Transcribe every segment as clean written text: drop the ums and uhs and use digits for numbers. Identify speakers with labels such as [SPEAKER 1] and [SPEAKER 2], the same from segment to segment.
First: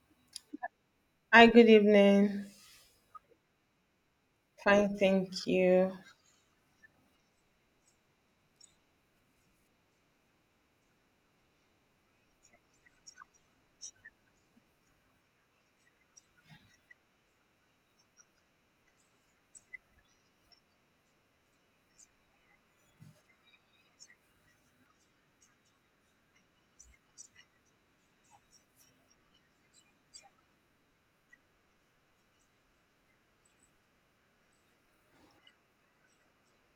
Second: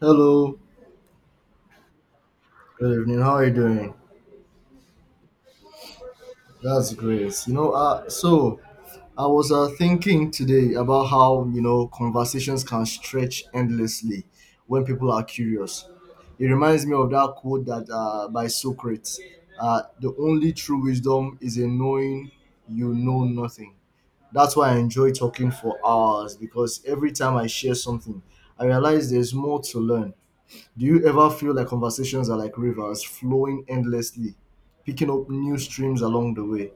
[SPEAKER 1] Hello,
[SPEAKER 2] Hi, good evening.
[SPEAKER 1] good evening. How are you doing?
[SPEAKER 2] Fine, thank you.
[SPEAKER 1] That's great. So I was thinking today about how, conversations can stretch endlessly when people are curious. It reminds me of that quote that by Socrates, the only true wisdom is in knowing you know nothing. That's why I enjoy talking for hours because every time I share something, I realize there's more to learn. Do you ever feel like conversations are like rivers flowing endlessly, picking up new streams along the way?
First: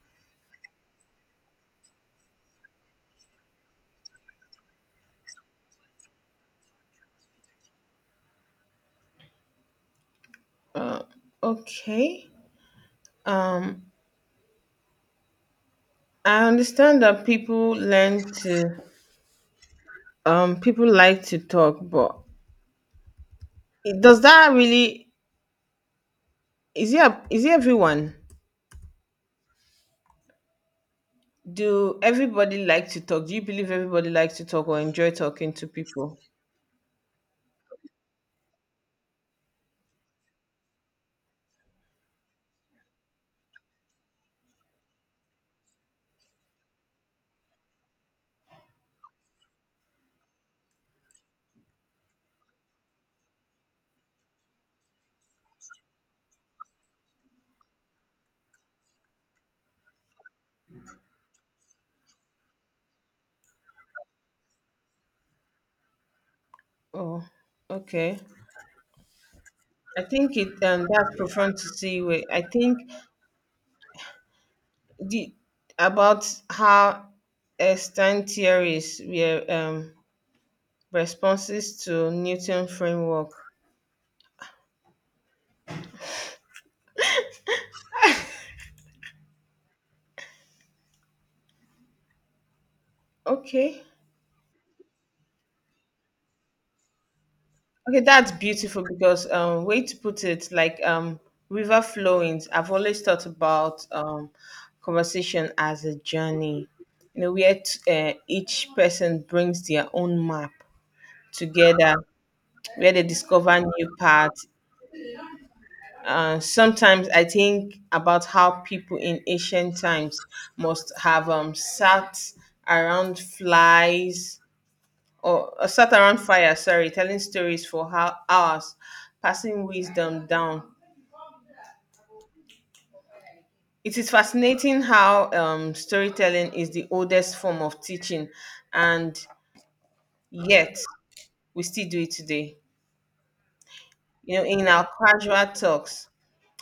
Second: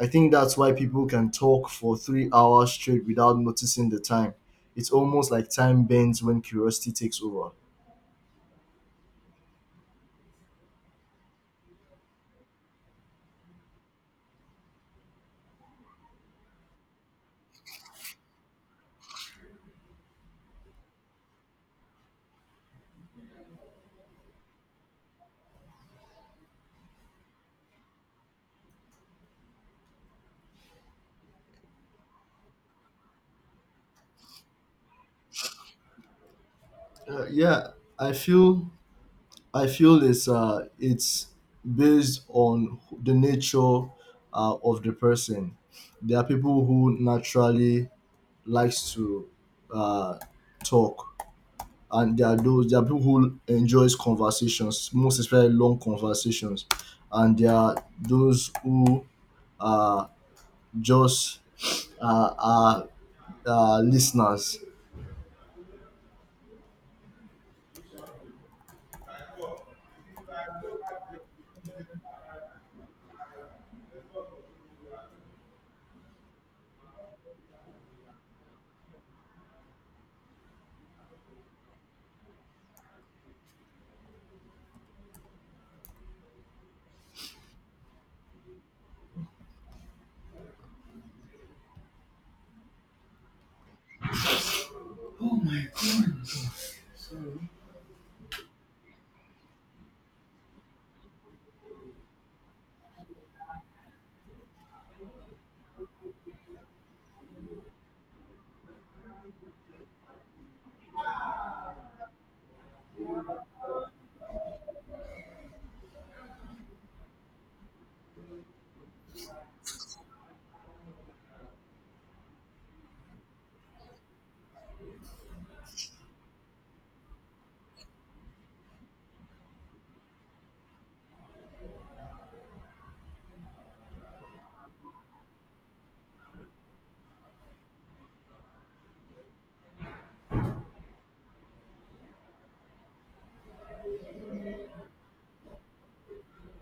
[SPEAKER 1] I think that's why people can talk for 3 hours straight without noticing the time. It's almost like time bends when curiosity takes over.
[SPEAKER 2] Uh, okay. Um, I understand that people learn to, people like to talk, but does that really, is it, is it everyone? Do everybody like to talk? Do you believe everybody likes to talk or enjoy talking to people?
[SPEAKER 1] Yeah, I feel I feel it's based on the nature of the person. There are people who naturally likes to uh, talk, and there are people who enjoys conversations, most especially long conversations, and there are those who are just are listeners.
[SPEAKER 2] Oh, okay. I think that's profound to see. Where I think the, about how extent theories were, responses to Newton framework. Okay. Okay, that's beautiful because way to put it, like river flowings. I've always thought about conversation as a journey. You know, where each person brings their own map together, where they discover new paths. Sometimes I think about how people in ancient times must have sat around flies or sat around fire, sorry, telling stories for hours, passing wisdom down. It is fascinating how storytelling is the oldest form of teaching, and yet we still do it today. You know, in our casual talks,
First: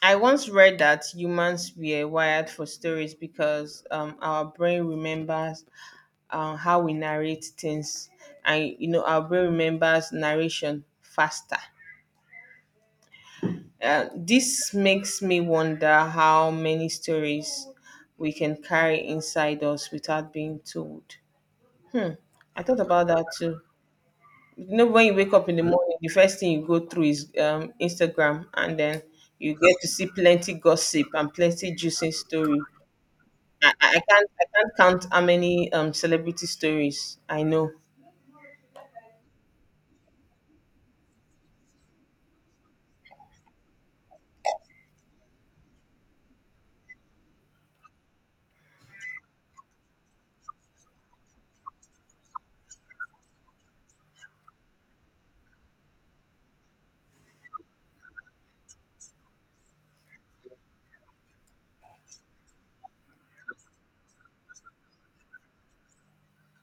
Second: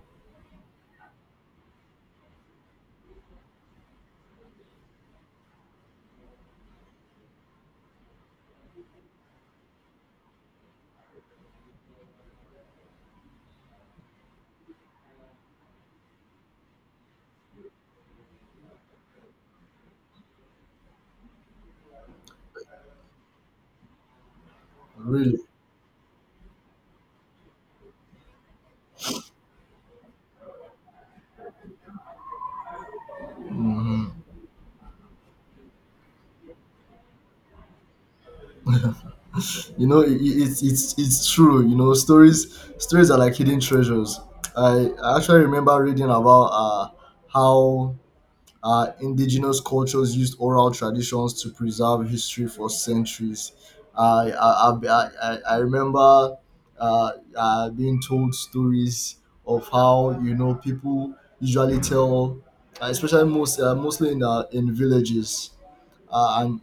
[SPEAKER 2] I once read that humans were wired for stories because our brain remembers how we narrate things, and you know, our brain remembers narration faster. This makes me wonder how many stories we can carry inside us without being told. I thought about that too. You know, when you wake
[SPEAKER 1] Really.
[SPEAKER 2] up in the morning, the first thing you go through is Instagram, and then you get to see plenty gossip and plenty juicy story. I can't I can't count how many celebrity stories I know.
[SPEAKER 1] It, it, it's true. Stories are like hidden treasures. I actually remember reading about how indigenous cultures used oral traditions to preserve history for centuries. I remember uh, being told stories of how people usually tell, especially mostly in villages, and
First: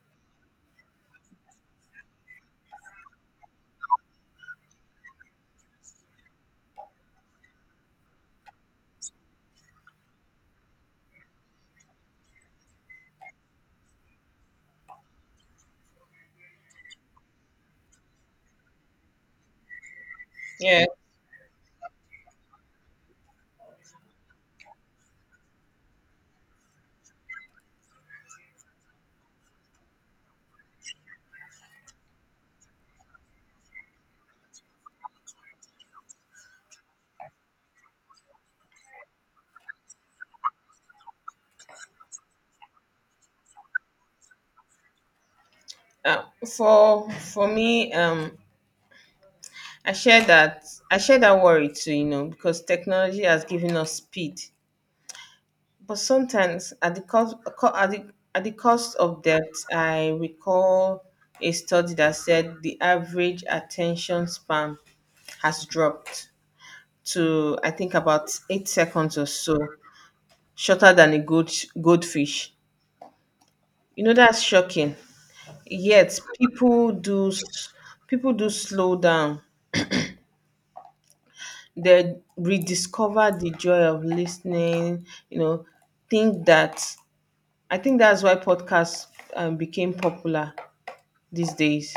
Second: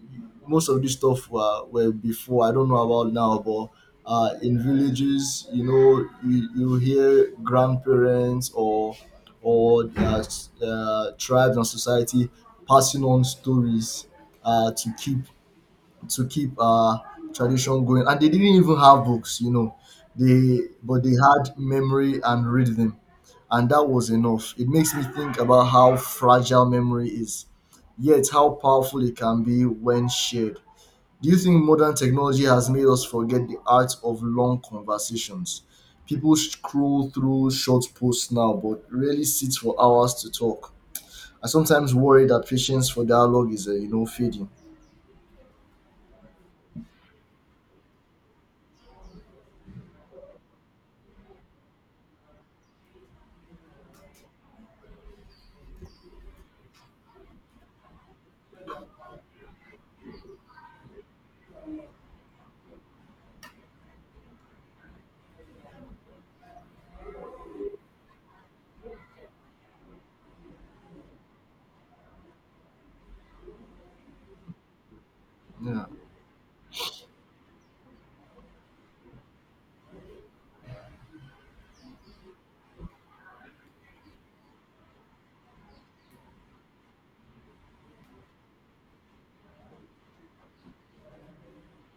[SPEAKER 1] most of this stuff were before I don't know about now, but in villages, you hear grandparents or tribes and society passing on stories, uh, to keep to keep our tradition going. And they didn't even have books. They
[SPEAKER 2] Yeah.
[SPEAKER 1] but they had memory and rhythm, and that was enough. It makes me think about how fragile memory is, yet how powerful it can be when shared. Do you think modern technology has made us forget the art of long conversations? People scroll through short posts now, but rarely sit for hours to talk. I sometimes worry that patience for dialogue is, fading.
[SPEAKER 2] For me, I share that I share that worry too, you know, because technology has given us speed. But sometimes, at the cost co- at the cost of depth, I recall a study that said the average attention span has dropped to I think about 8 seconds or so, shorter than a goldfish. You know that's shocking.
[SPEAKER 1] Yeah.
[SPEAKER 2] Yet people people do slow down. They rediscover the joy of listening. You know, think that I think that's why podcasts became popular these days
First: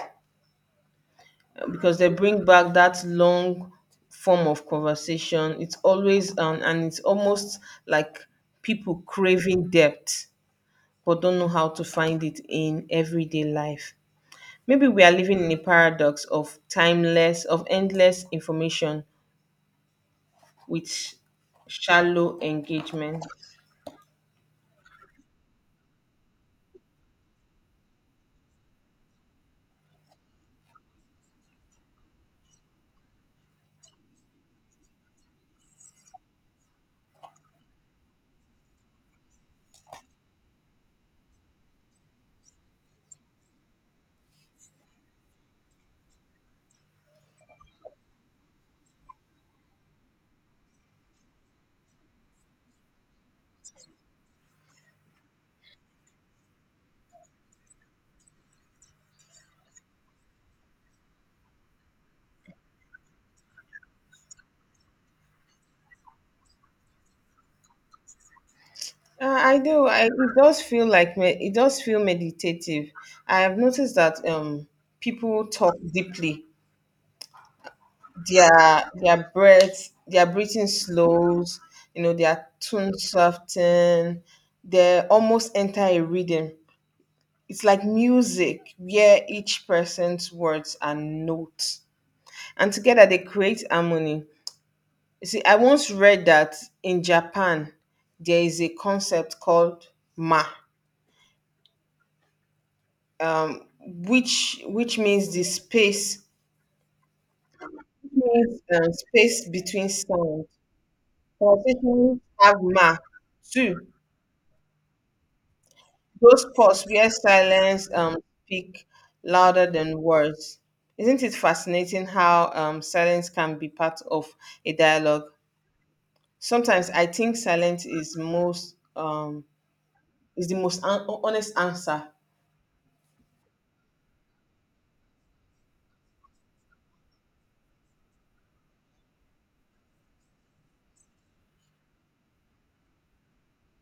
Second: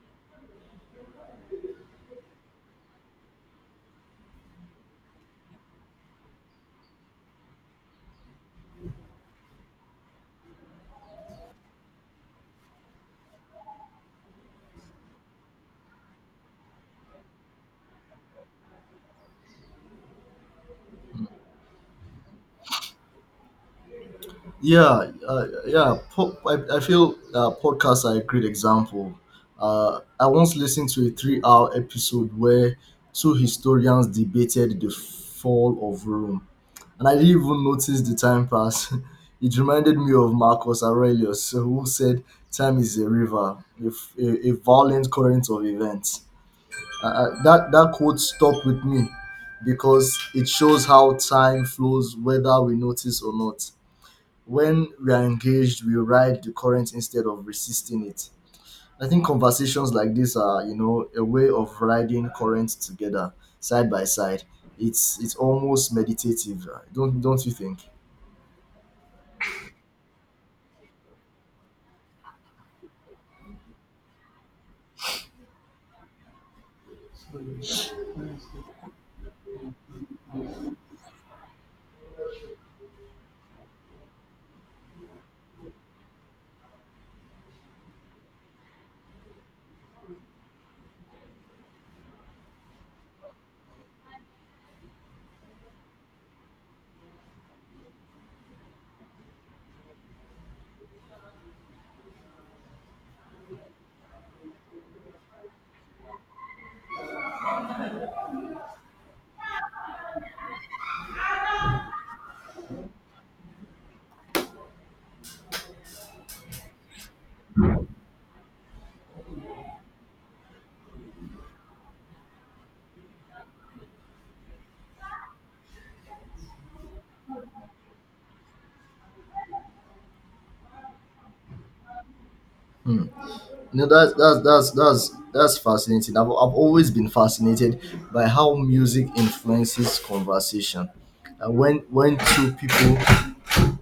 [SPEAKER 2] because they bring back that long form of conversation. It's always and it's almost like people craving depth but don't know how to find it in everyday life. Maybe we are living in a paradox of endless information with shallow engagement.
[SPEAKER 1] Yeah, yeah. I feel podcasts are a great example. I once listened to a 3-hour episode where two historians debated the fall of Rome, and I didn't even notice the time pass. It reminded me of Marcus Aurelius, who said, "Time is a river, a violent current of events." That quote stuck with me because it shows how time flows, whether we notice or not. When we are engaged, we ride the current instead of resisting it. I think conversations like this are, a way of riding currents together, side by side. It's almost meditative. Don't you think?
[SPEAKER 2] I do. I, it does feel like me, it does feel meditative. I have noticed that people talk deeply, their breath, their breathing slows, you know, their tone soften, they almost enter a rhythm. It's like music where each person's words are notes. And together they create harmony. You see, I once read that in Japan there is a concept called ma, which means the space means space between sound. Conversations have ma too. Those spots where silence speak louder than words. Isn't it fascinating how silence can be part of a dialogue? Sometimes I think silence is most is the most honest answer.
[SPEAKER 1] No, that's fascinating. I've always been fascinated by how music influences conversation. Uh, when when two people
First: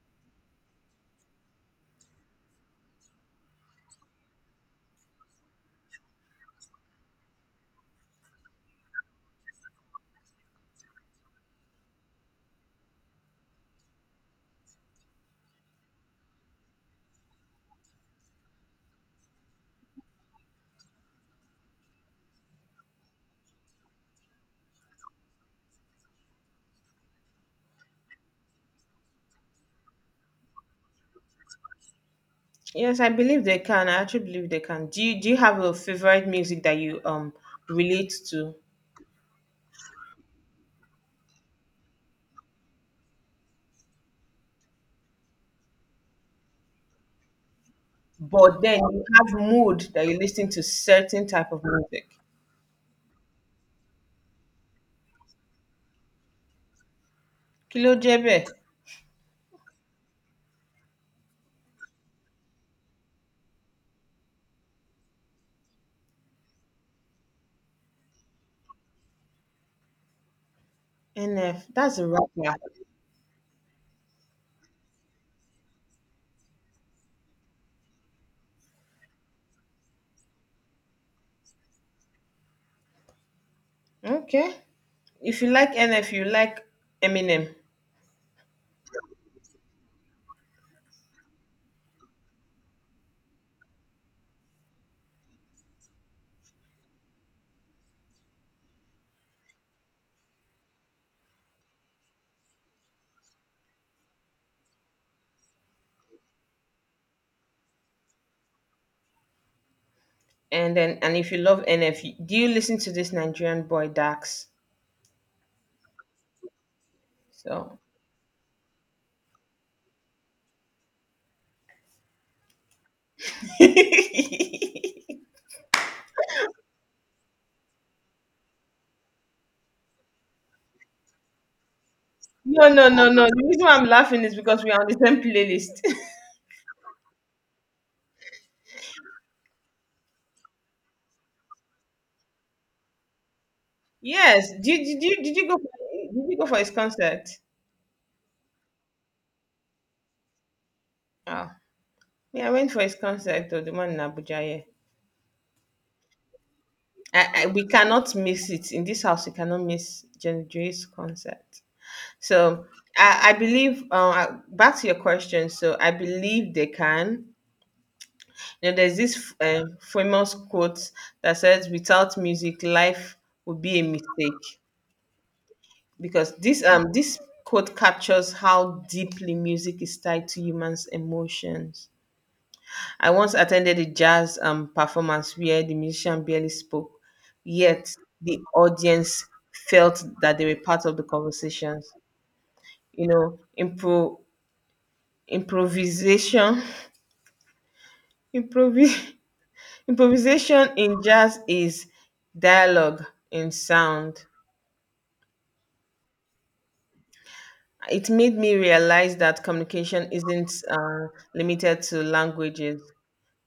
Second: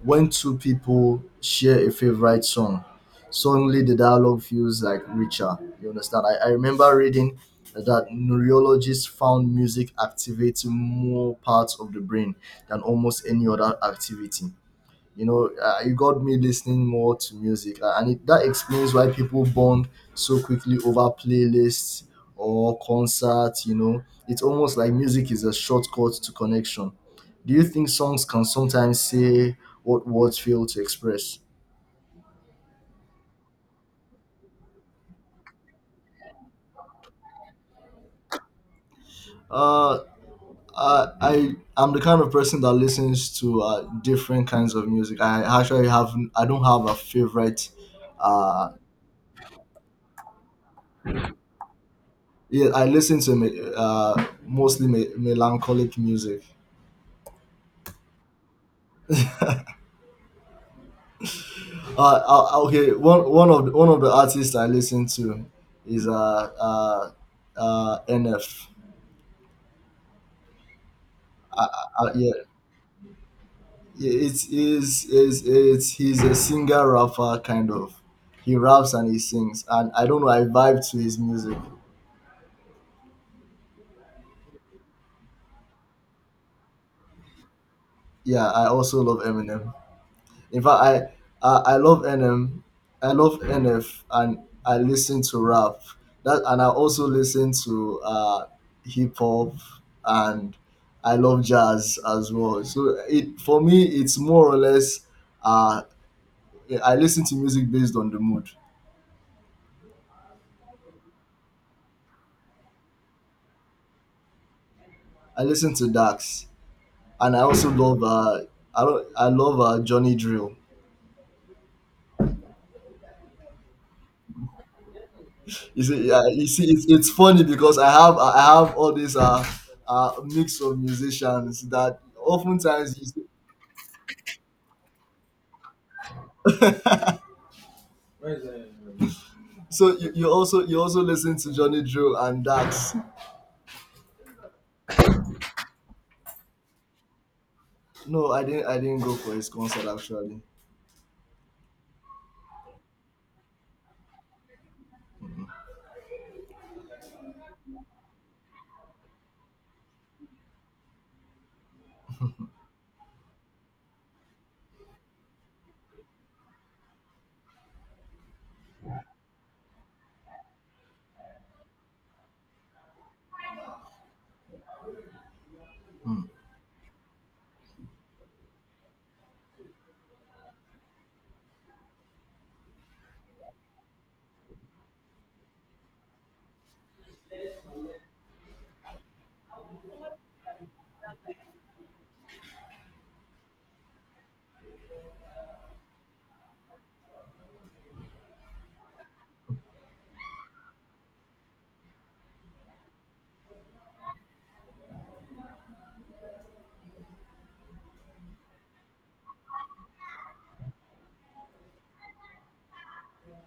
[SPEAKER 1] when two people share a favorite song, suddenly the dialogue feels like richer. You understand? I remember reading that neurologists found music activating more parts of the brain than almost any other activity. It got me listening more to music, and that explains why people bond so quickly over playlists or concerts. It's almost like music is a shortcut to connection. Do you think songs can sometimes say what words fail to express?
[SPEAKER 2] Yes, I believe they can. I actually believe they can. Do you have a favorite music that you relate to?
[SPEAKER 1] Uh I, I I'm the kind of person that listens to different kinds of music. I actually have. I don't have a favorite.
[SPEAKER 2] But
[SPEAKER 1] Uh,
[SPEAKER 2] then you have mood that you listen to certain type of music.
[SPEAKER 1] yeah, I listen to melancholic music.
[SPEAKER 2] Kilo Jebe,
[SPEAKER 1] uh, okay, one of the artists I listen to is uh NF.
[SPEAKER 2] NF,
[SPEAKER 1] uh,
[SPEAKER 2] that's a
[SPEAKER 1] yeah,
[SPEAKER 2] rapper.
[SPEAKER 1] it's is it's he's a singer rapper kind of. He raps and he sings, and I don't know, I vibe to his music.
[SPEAKER 2] Okay. If you like NF, you like Eminem.
[SPEAKER 1] Yeah, I also love Eminem. In fact, I love NM, I love NF, and I listen to rap. That, and I also listen to hip hop, and I love jazz as well. So it for me, it's more or less. Uh, I listen to music based on the mood.
[SPEAKER 2] And then and if you love NF, do you listen to this Nigerian boy Dax?
[SPEAKER 1] I listen to Dax, and I also
[SPEAKER 2] So,
[SPEAKER 1] love. I don't. I love Johnny Drill. You see, yeah, you see, it's funny because I have all these mix of musicians that
[SPEAKER 2] no, no,
[SPEAKER 1] oftentimes you
[SPEAKER 2] no,
[SPEAKER 1] see.
[SPEAKER 2] no. The reason why I'm laughing is because we are on the same playlist.
[SPEAKER 1] So you also listen to Johnny Drew and Dax.
[SPEAKER 2] Yes. Did you go for his concert?
[SPEAKER 1] No, I didn't go for his concert actually.
[SPEAKER 2] Oh. Yeah, I went for his concert though, the one in Abuja, yeah. I, we cannot miss it. In this house, we cannot miss Jenny J's concert. So I believe, back to your question, so I believe they can. You know, there's this famous quote that says, without music, life would be a mistake. Because this quote captures how deeply music is tied to humans' emotions. I once attended a jazz performance where the musician barely spoke, yet the audience felt that they were part of the conversations. You know, improvisation improvis- improvisation in jazz is dialogue in sound. It made me realize that communication isn't limited to languages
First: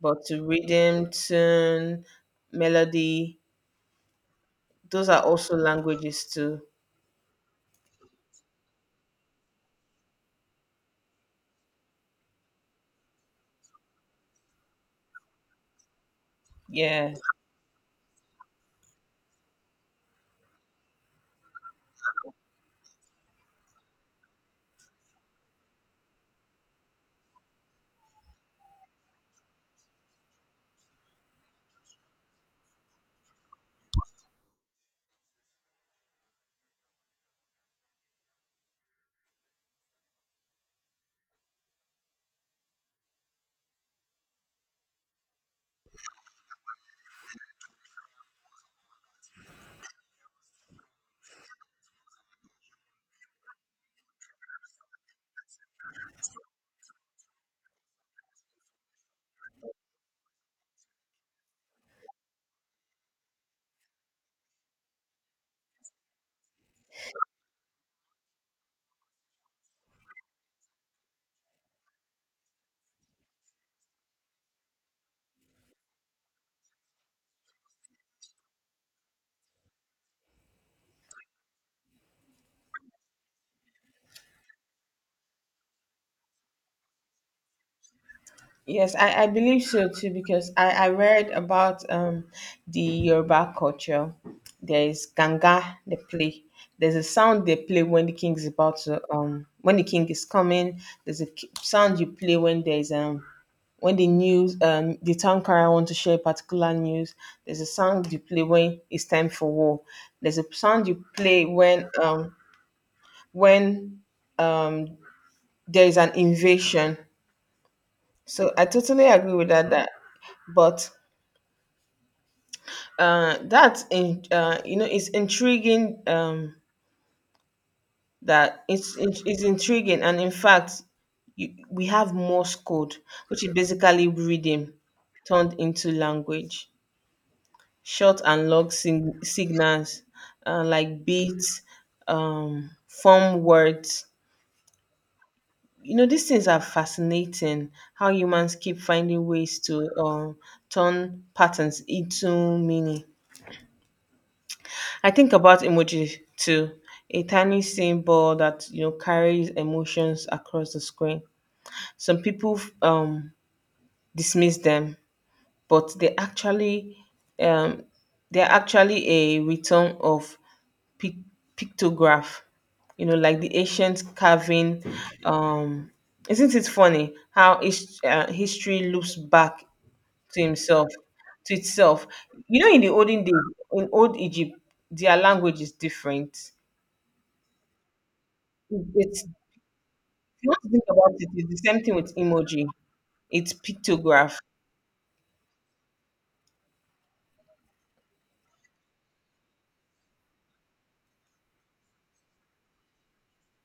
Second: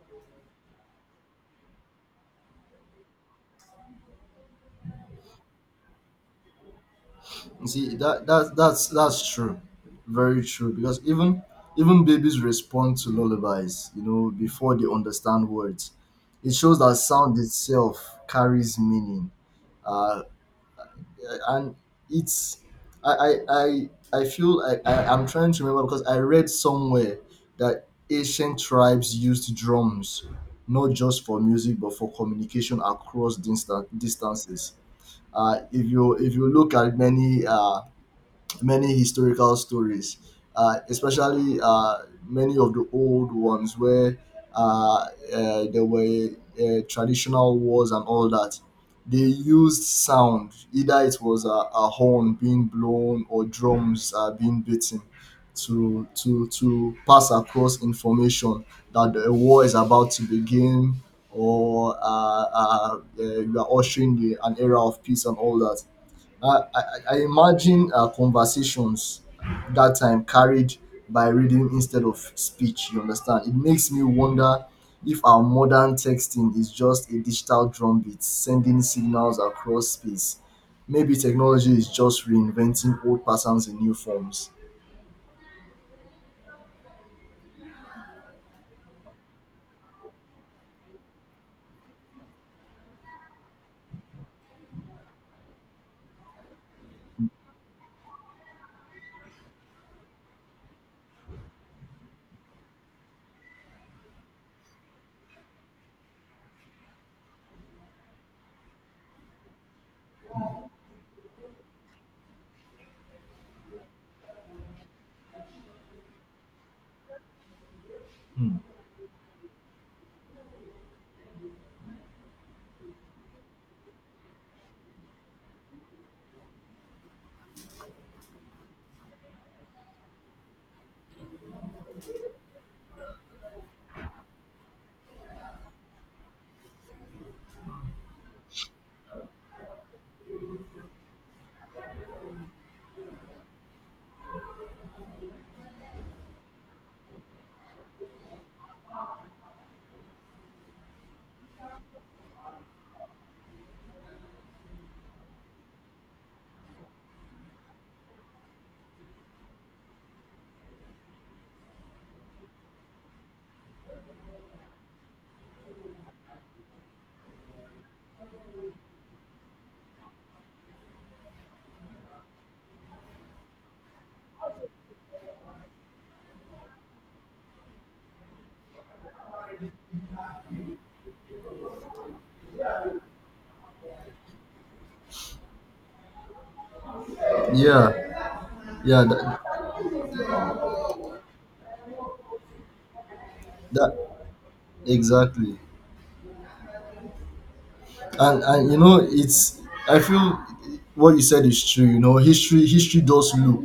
[SPEAKER 2] but to rhythm, tune, melody. Those are also languages too.
[SPEAKER 1] You see that's true, very true, because even babies respond to lullabies. Before they understand words, it shows that
[SPEAKER 2] Yeah.
[SPEAKER 1] sound itself carries meaning. Uh, and it's I I I, I feel I'm trying to remember because I read somewhere that ancient tribes used drums not just for music but for communication across distances. If you look at many, many historical stories, especially, many of the old ones where, uh, there were, traditional wars and all that. They used sound, either it was a horn being blown or drums being beaten, to pass across information that a war is about to begin, or you are ushering an era of peace and all that. I, I, I imagine conversations that time carried by reading instead of speech, you understand? It makes me wonder if our modern texting is just a digital drumbeat sending signals across space. Maybe technology is just reinventing old patterns in new forms.
[SPEAKER 2] Yes, I believe so too because I read about the Yoruba culture. There is ganga they play. There's a sound they play when the king is about to when the king is coming. There's a sound you play when there's when the news the town crier want to share particular news. There's a sound you play when it's time for war. There's a sound you play when um there is an invasion. So I totally agree with that. That, but That's in you know it's intriguing. That It's intriguing, and in fact, you, we have Morse code, which is basically reading turned into language, short and long signals, like beats, form words. You know these things are fascinating. How humans keep finding ways to turn patterns into meaning. I think about emoji too. A tiny symbol that you know carries emotions across the screen. Some people dismiss them, but um, they're actually a return of pic- pictograph. You know, like the ancient carving. Um, isn't it funny how history loops back to himself, to itself? You know, in the olden days, in old Egypt, their language is different.
[SPEAKER 1] Yeah, yeah,
[SPEAKER 2] It's
[SPEAKER 1] that,
[SPEAKER 2] not, think about it. It's the same thing with emoji. It's
[SPEAKER 1] that
[SPEAKER 2] pictograph.
[SPEAKER 1] exactly. And you know it's I feel what you said is true. History does loop.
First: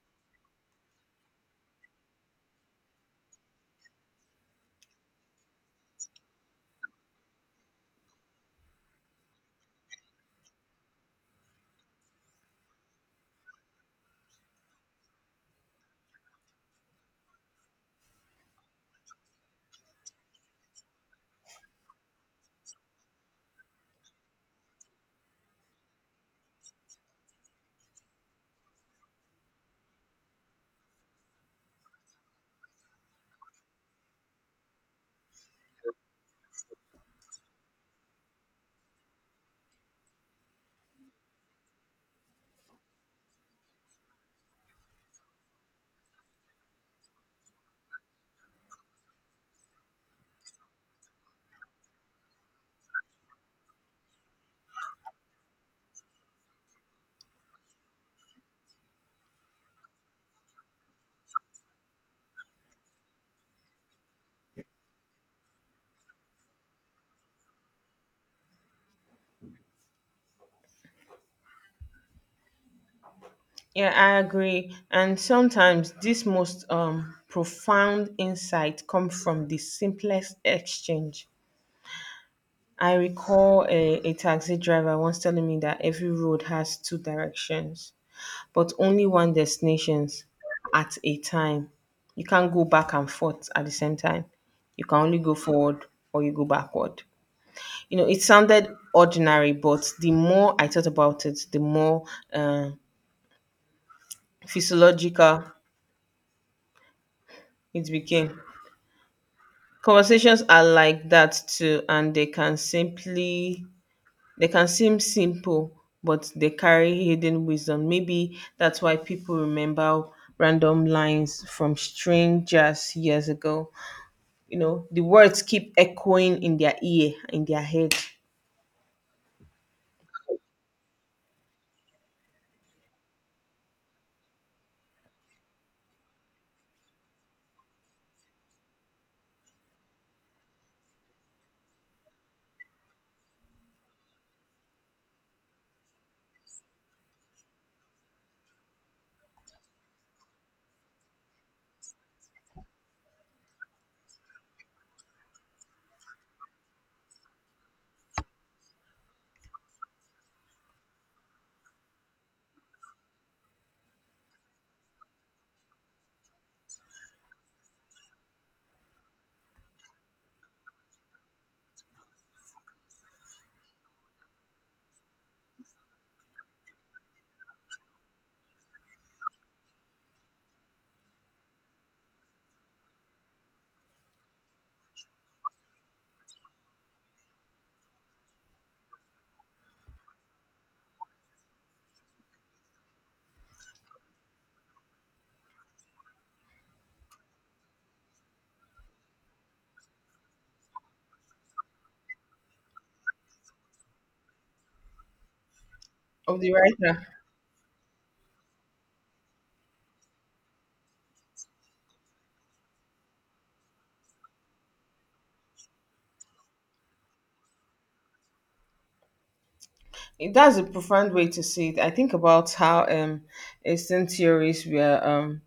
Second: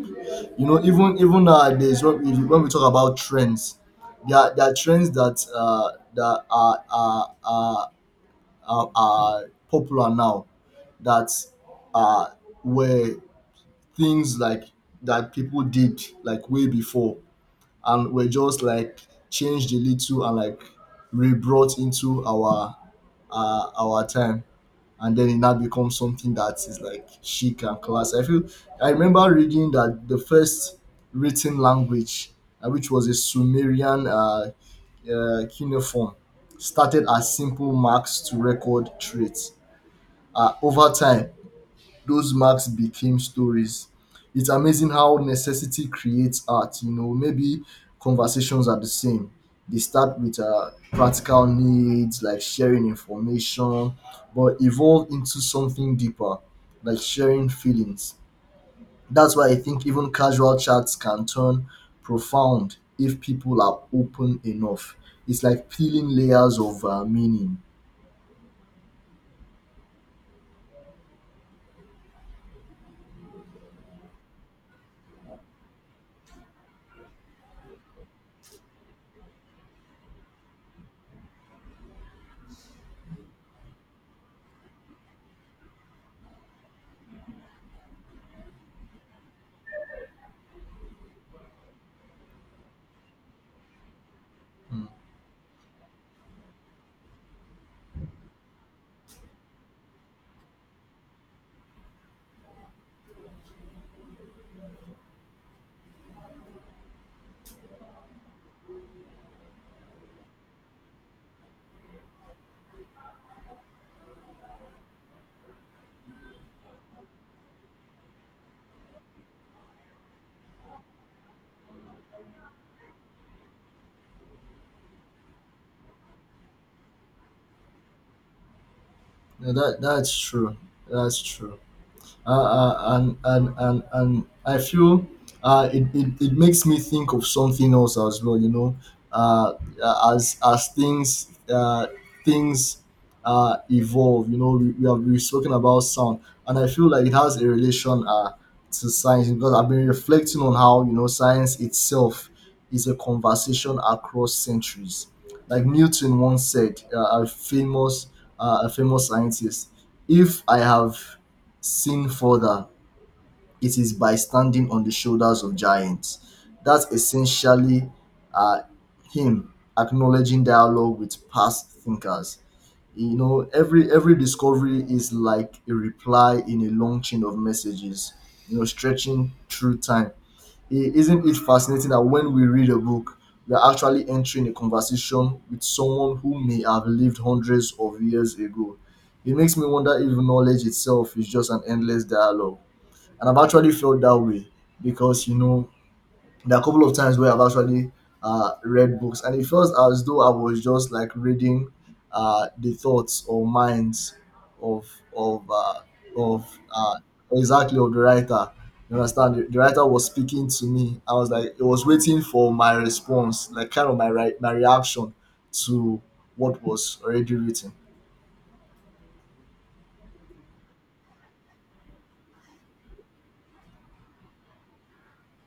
[SPEAKER 1] Even nowadays, when we talk about trends, there are trends that are popular now that uh were things like that people did like way before, and were just like changed a little and like rebrought into our time, and then it now becomes something that is like chic and class. I feel I remember reading that the first written language, which was a Sumerian, cuneiform, started as simple marks to record traits. Over time, those marks became stories. It's amazing how necessity creates art. Maybe conversations are the same. They start with practical needs like sharing information, but evolve into something deeper, like sharing feelings. That's why I think even casual chats can turn profound if people are open enough. It's like peeling layers of meaning.
[SPEAKER 2] Yeah, I agree. And sometimes this most profound insight comes from the simplest exchange. I recall a taxi driver once telling me that every road has two directions, but only one destination at a time. You can't go back and forth at the same time. You can only go forward or you go backward. You know, it sounded ordinary, but the more I thought about it, the more uh, physiological it became. Conversations are like that too, and they can seem simple, but they carry hidden wisdom. Maybe that's why people remember random lines from strangers years ago. You know, the words keep echoing in their ear, in their head
[SPEAKER 1] Yeah, that's true. That's true. And I feel, it makes me think of something else as well. Uh, as things, things evolve. We have been spoken about sound, and I feel like it has a relation, to science because I've been reflecting on how science itself is a conversation across centuries. Like Newton once said, a famous scientist, if I have seen further, it is by standing on the shoulders of giants. That's essentially uh, him acknowledging dialogue with past thinkers. Every discovery is like a reply in a long chain of messages. Stretching through time. Isn't it fascinating that when we read a book, we are actually entering a conversation with someone who may have lived hundreds of years ago? It makes me wonder if knowledge itself is just an endless dialogue. And I've actually felt that way because there are a couple of times where I've actually read books, and it felt as though I was just like reading the thoughts or minds of of uh,
[SPEAKER 2] of the
[SPEAKER 1] of,
[SPEAKER 2] writer.
[SPEAKER 1] exactly, of the writer. You understand? The writer was speaking to me. I was like, it was waiting for my response, like kind of my reaction to what was already written.
[SPEAKER 2] That's a profound way to see it. I think about how Eastern theories were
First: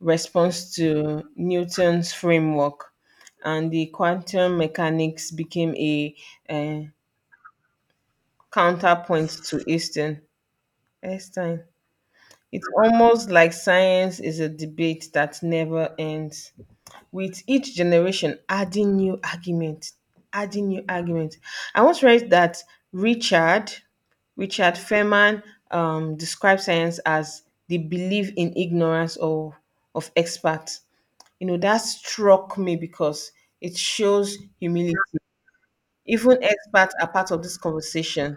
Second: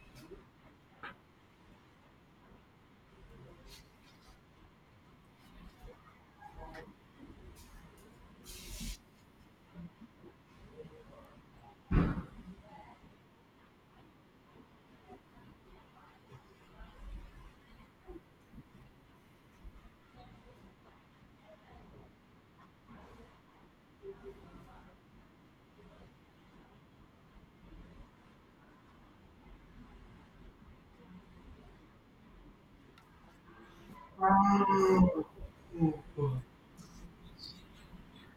[SPEAKER 2] response to Newton's framework, and the quantum mechanics became a, uh counterpoint to Eastern. Einstein. It's almost like science is a debate that never ends, with each generation adding new argument adding new argument. I once read that richard Richard Feynman described science as the belief in ignorance of experts. You know, that struck me because it shows humility. Even experts are part of this conversation.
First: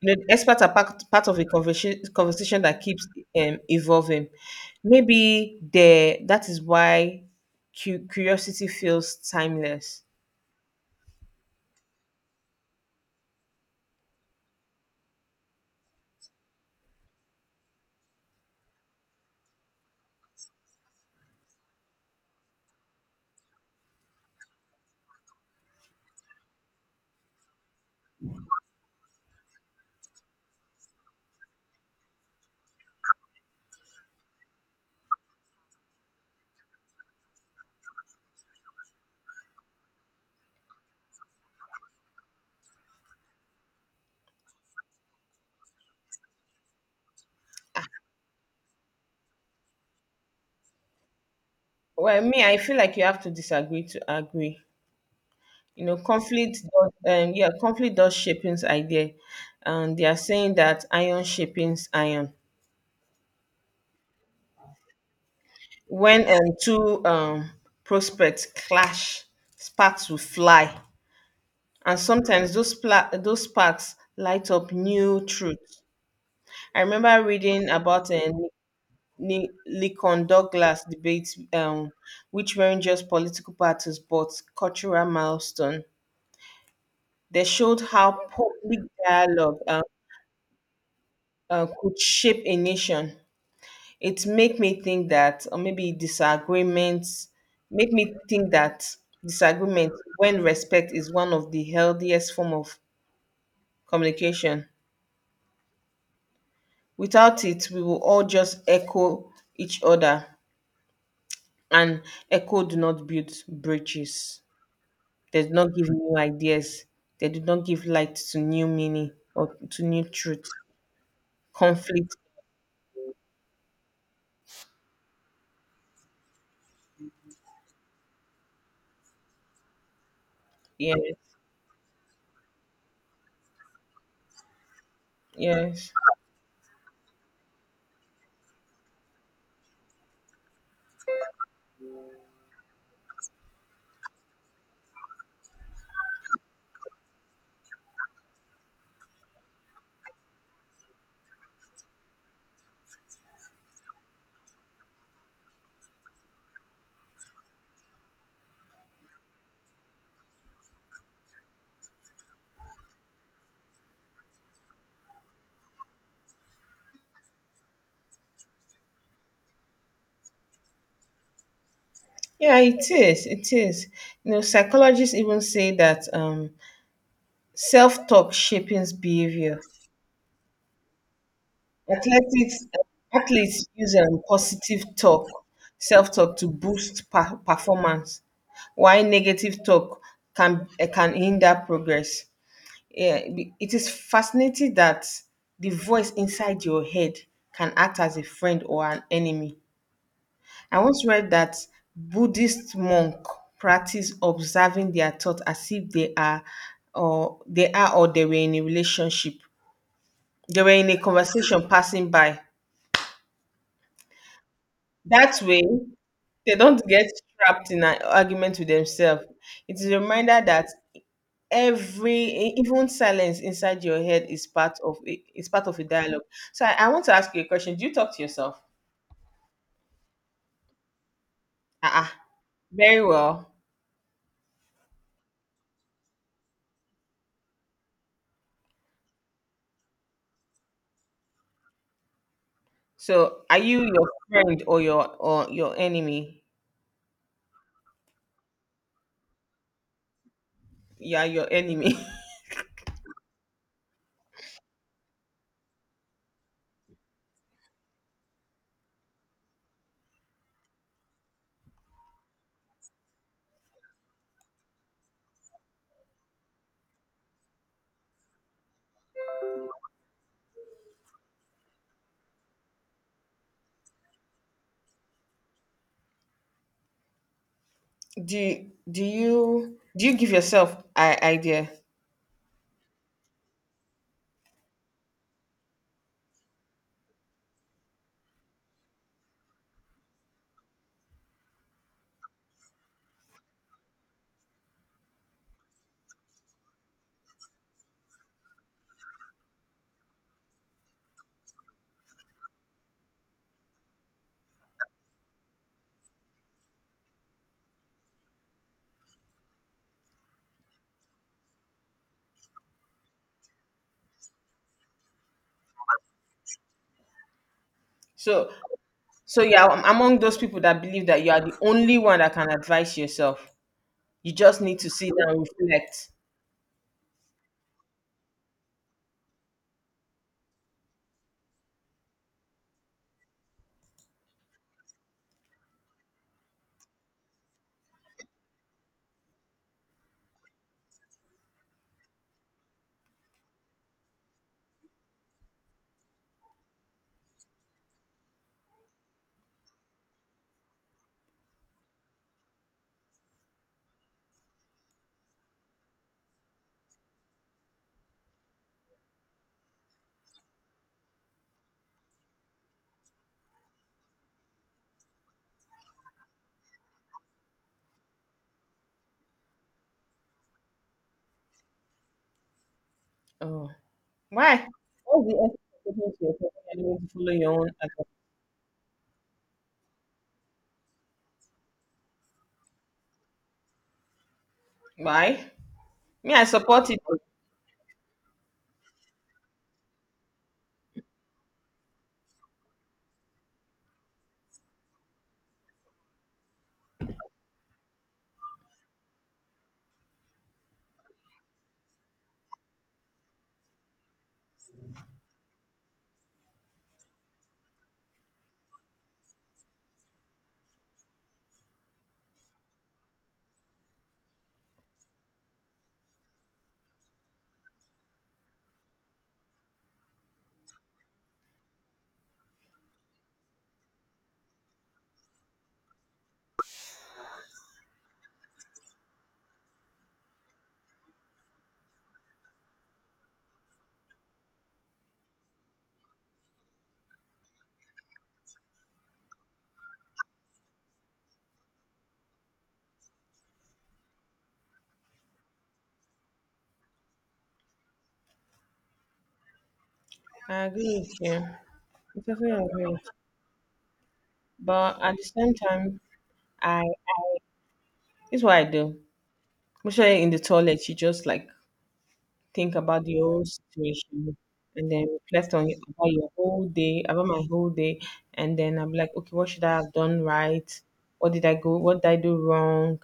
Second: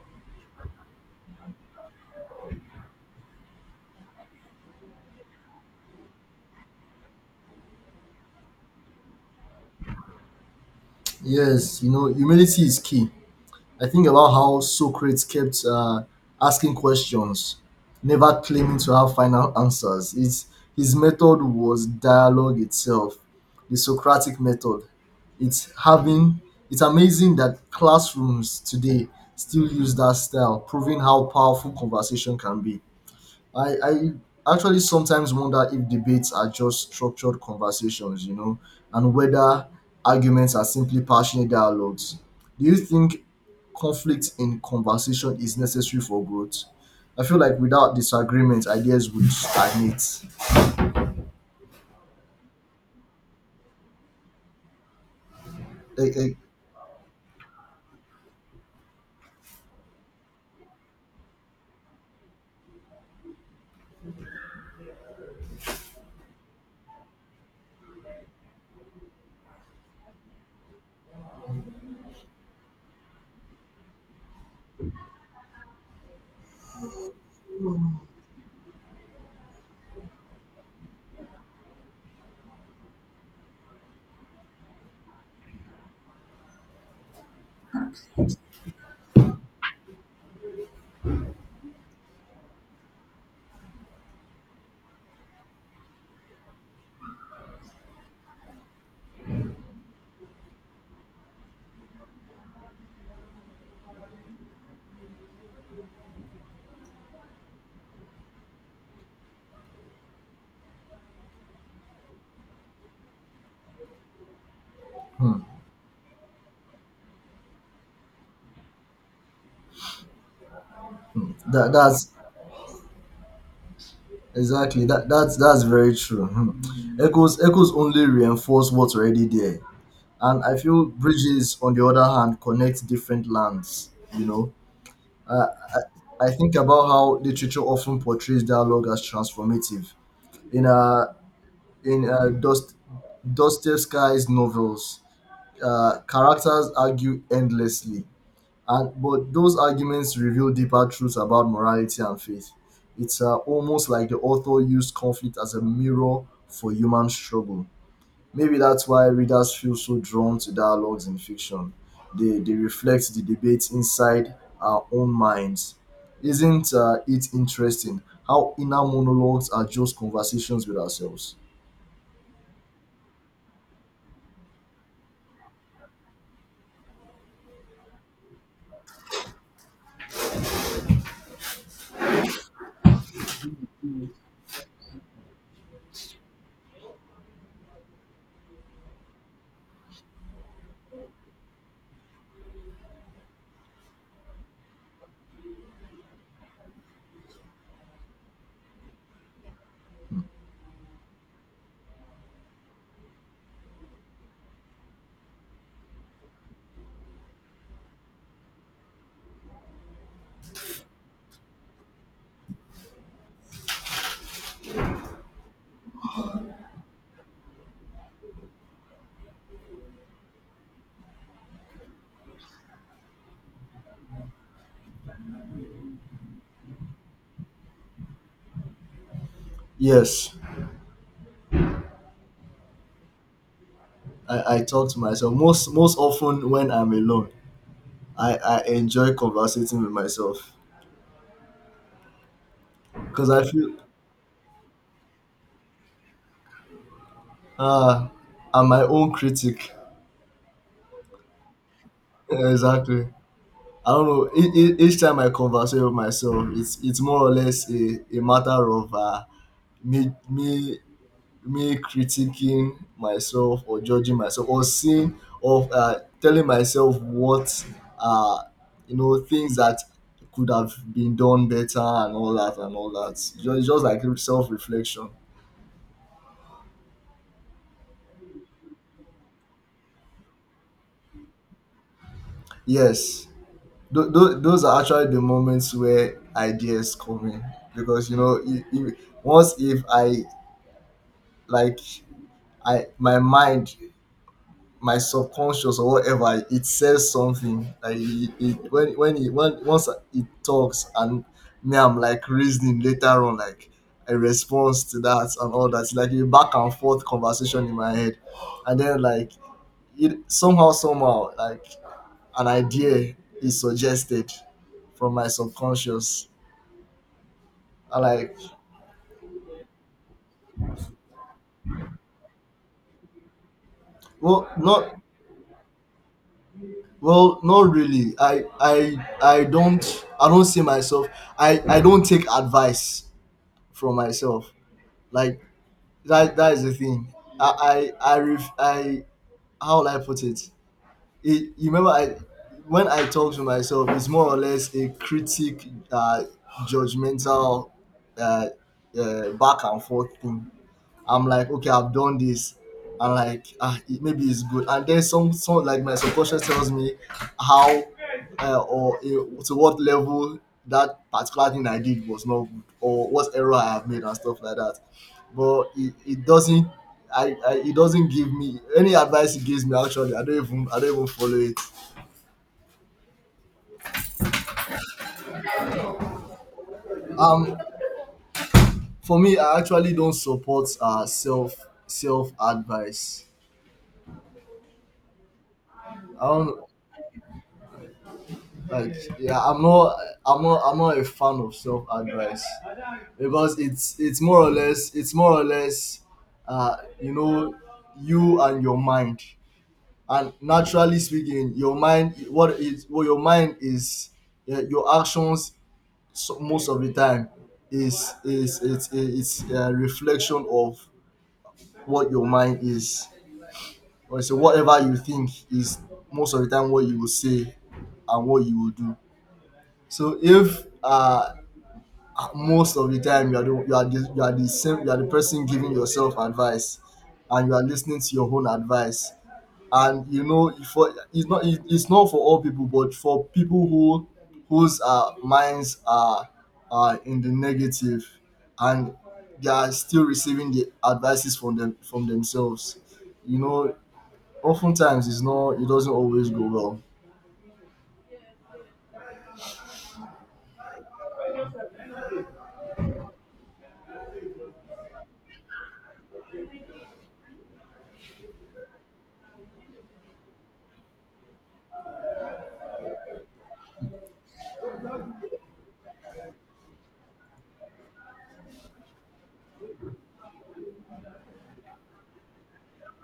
[SPEAKER 2] You know, experts are part of a conversation that keeps evolving. Maybe the that is why curiosity feels timeless.
[SPEAKER 1] Yes, humility is key. I think about how Socrates kept asking questions, never claiming to have final answers. His method was dialogue itself, the Socratic method. It's having it's amazing that classrooms today still use that style, proving how powerful conversation can be. I, I actually sometimes wonder if debates are just structured conversations, and whether arguments are simply passionate dialogues. Do you think conflict in conversation is necessary for growth? I feel like without disagreement, ideas would stagnate.
[SPEAKER 2] Well, me, I feel like you have to disagree to agree. You know,
[SPEAKER 1] Eh, eh,
[SPEAKER 2] conflict. Conflict does shaping's idea, and they are saying that iron shaping's iron. When two prospects clash, sparks will fly, and sometimes those sparks light up new truth. I remember reading about a Lincoln Douglas debate, which weren't just political parties but cultural milestone. They showed how public dialogue could shape a nation. It made me think that, or maybe disagreements, make me think that disagreement, when respect is one of the healthiest form of communication. Without it, we will all just echo each other. And echo do not build bridges. They do not give new ideas. They do not give light to new meaning or to new truth.
[SPEAKER 1] that's
[SPEAKER 2] Conflict.
[SPEAKER 1] exactly that. That's very true. Hmm. Echoes only reinforce what's already there, and I feel
[SPEAKER 2] Yes.
[SPEAKER 1] bridges, on the other hand, connect different lands. You know, uh,
[SPEAKER 2] Yes.
[SPEAKER 1] I think about how literature often portrays dialogue as transformative. In in uh, Dost, Dostoevsky's novels, characters argue endlessly, and but those arguments reveal deeper truths about morality and faith. It's almost like the author used conflict as a mirror for human struggle. Maybe that's why readers feel so drawn to dialogues in fiction. They reflect the debates inside our own minds. Isn't it interesting how inner monologues are just conversations with ourselves?
[SPEAKER 2] Yeah, it is. It is. You know, psychologists even say that self-talk shapes behavior. Athletics Athletes use positive talk, self-talk to boost performance, while negative talk can hinder progress. Yeah, it is fascinating that the voice inside your head can act as a friend or an enemy. I once read that Buddhist monks practice observing their thoughts as if they are or they are or they were in a relationship. They were in a conversation passing by. That way, they don't get trapped in an argument with themselves. It is a reminder that every even silence inside your head is part of is part of a dialogue. So I want to ask you a question, do you talk to yourself?
[SPEAKER 1] Yes,
[SPEAKER 2] Ah, uh, very well.
[SPEAKER 1] I talk to myself most often when I'm alone. I enjoy conversating with myself because
[SPEAKER 2] So
[SPEAKER 1] I
[SPEAKER 2] are
[SPEAKER 1] feel
[SPEAKER 2] you your friend or your enemy?
[SPEAKER 1] ah I'm my own critic.
[SPEAKER 2] Yeah, your enemy.
[SPEAKER 1] Yeah, exactly. I don't know. Each time I converse with myself, it's more or less a matter of me me me critiquing myself or judging myself or seeing or telling myself what uh you know things that could have been done better and all that and all that. Just like self reflection.
[SPEAKER 2] Do you give yourself an idea?
[SPEAKER 1] Yes. Those are actually the moments where ideas come in because you know if, once if I like I my mind, my subconscious or whatever, it says something like it, when it when, once it talks and me, I'm like reasoning later on like a response to that and all that. It's like a back and forth conversation in my head, and then like it somehow like an idea is suggested from my subconscious. I like,
[SPEAKER 2] So, so yeah, I'm among those people that believe that you are the only one that can advise yourself. You
[SPEAKER 1] well
[SPEAKER 2] just need to
[SPEAKER 1] not
[SPEAKER 2] sit down and reflect.
[SPEAKER 1] well not really. I don't see myself. I don't take advice from myself. Like, that is the thing. I, ref, I how will I put it? It? You remember, I when I talk to myself, it's more or less a critic, judgmental, uh, back and forth thing. I'm like, okay, I've done this, and like, ah, it, maybe it's good. And then some like my subconscious tells me how or to what level that particular thing I did was not good, or what error I have made and stuff like that. But it doesn't give me any advice. It gives me actually, I don't even follow it.
[SPEAKER 2] Oh, why? What's the essence of talking to yourself when you're not able to follow your
[SPEAKER 1] Um,
[SPEAKER 2] own?
[SPEAKER 1] for me, I actually don't support self self advice.
[SPEAKER 2] Why?
[SPEAKER 1] I
[SPEAKER 2] Me, I
[SPEAKER 1] don't.
[SPEAKER 2] support it.
[SPEAKER 1] Like, yeah, I'm not a fan of self advice because it's more or less, you know, you and your mind, and naturally speaking, your mind, what is what your mind is, your actions. So most of the time is it's a reflection of what your mind is. Or so whatever you think is most of the time what you will say and what you will do. So if most of the time you are the, you are the, you are the same you are the person giving yourself advice and you are listening to your own advice. And you know, for it's not, it's not for all people, but for people who, whose minds are in the negative and they are still receiving the advices from them from themselves, you know, oftentimes it's not, it doesn't always go well.
[SPEAKER 2] I agree with you. I totally agree with you. But at the same time, I this is what I do. Especially in the toilet, you just like think about the whole situation and then reflect on it about your whole day, about my whole day, and then I'm like, okay, what should I have done right? What did I go? What did I do wrong?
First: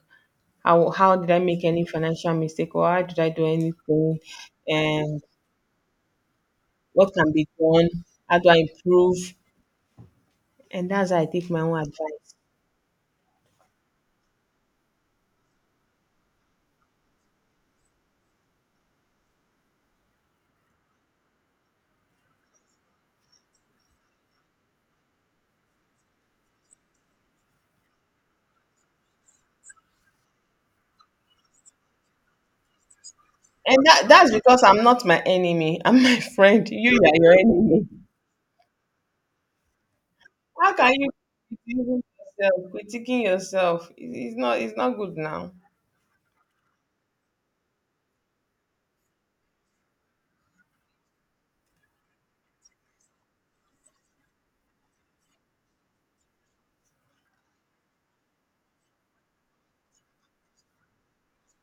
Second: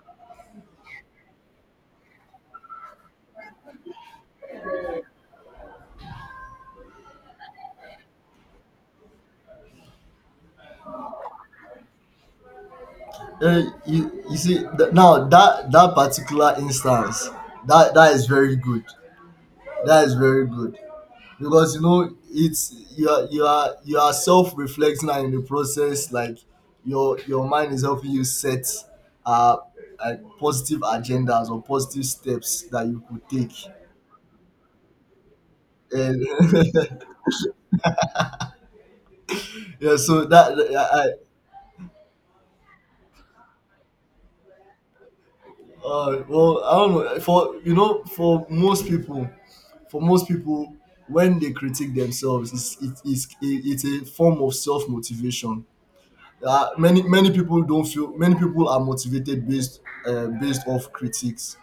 [SPEAKER 2] How did I make any financial mistake or how did I do anything? And what can be done? How do I improve? And that's how I take my own advice.
[SPEAKER 1] Eh, you see, now that that particular instance, that is very good. That is very good, because you know it's, you are self reflecting, and in the process, like, your mind is helping you set uh like positive agendas or positive steps that you could take.
[SPEAKER 2] And that, that's because I'm not my enemy. I'm my
[SPEAKER 1] And
[SPEAKER 2] friend. You are your enemy.
[SPEAKER 1] yeah, so that
[SPEAKER 2] How can
[SPEAKER 1] I
[SPEAKER 2] you be critiquing yourself? Critiquing yourself. It- it's not good now.
[SPEAKER 1] well, I don't know, for you know, for most people for most people, when they critique themselves, it's a form of self motivation. Many people don't feel, many people are motivated based off critics,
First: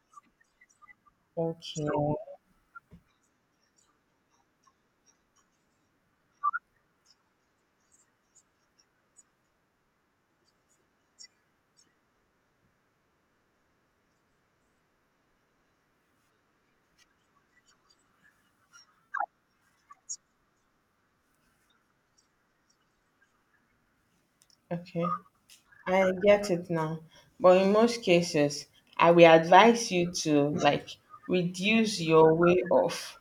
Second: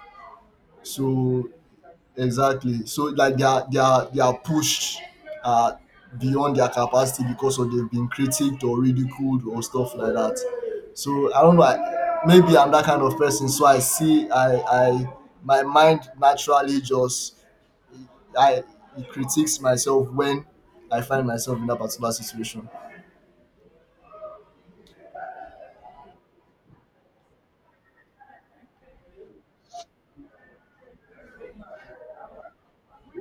[SPEAKER 1] so
[SPEAKER 2] Okay.
[SPEAKER 1] exactly, so like they are pushed uh, beyond their capacity because of, they've been critiqued or ridiculed or stuff like that. So I don't know, maybe I'm that kind of person, so I see I my mind naturally just I it critiques myself when I find myself in that particular situation.
[SPEAKER 2] Okay. I get it now. But in most cases, I will advise you to like reduce your way of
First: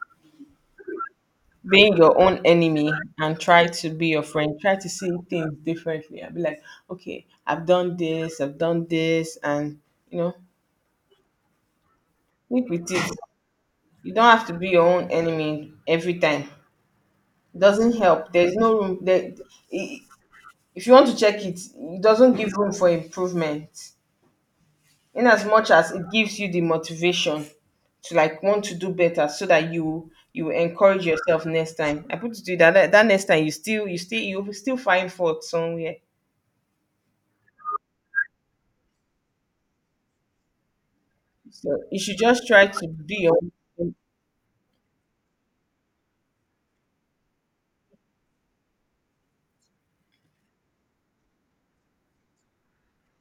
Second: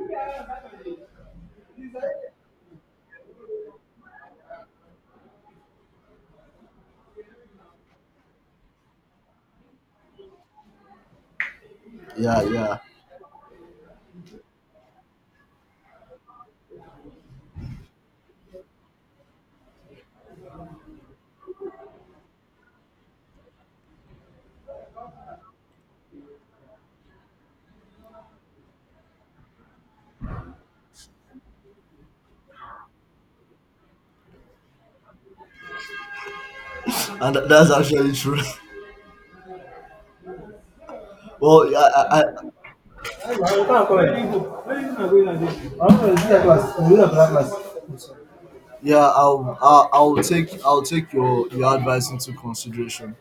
[SPEAKER 2] being your own enemy and try to be your friend. Try to see things differently. I'll be like, okay, I've done this, and you know,
[SPEAKER 1] Yeah,
[SPEAKER 2] live
[SPEAKER 1] yeah.
[SPEAKER 2] with it. You don't have to be your own enemy every time. It doesn't help. There's no room there. i- if you want to check it, it doesn't give room for improvement. In as much as it gives you the motivation to like want to do better so that you encourage yourself next time, I put it to you that next time you still you still you will still find fault somewhere.
[SPEAKER 1] And that's actually true. Well,
[SPEAKER 2] So you should just try to be your own
[SPEAKER 1] yeah, I'll take your advice into consideration.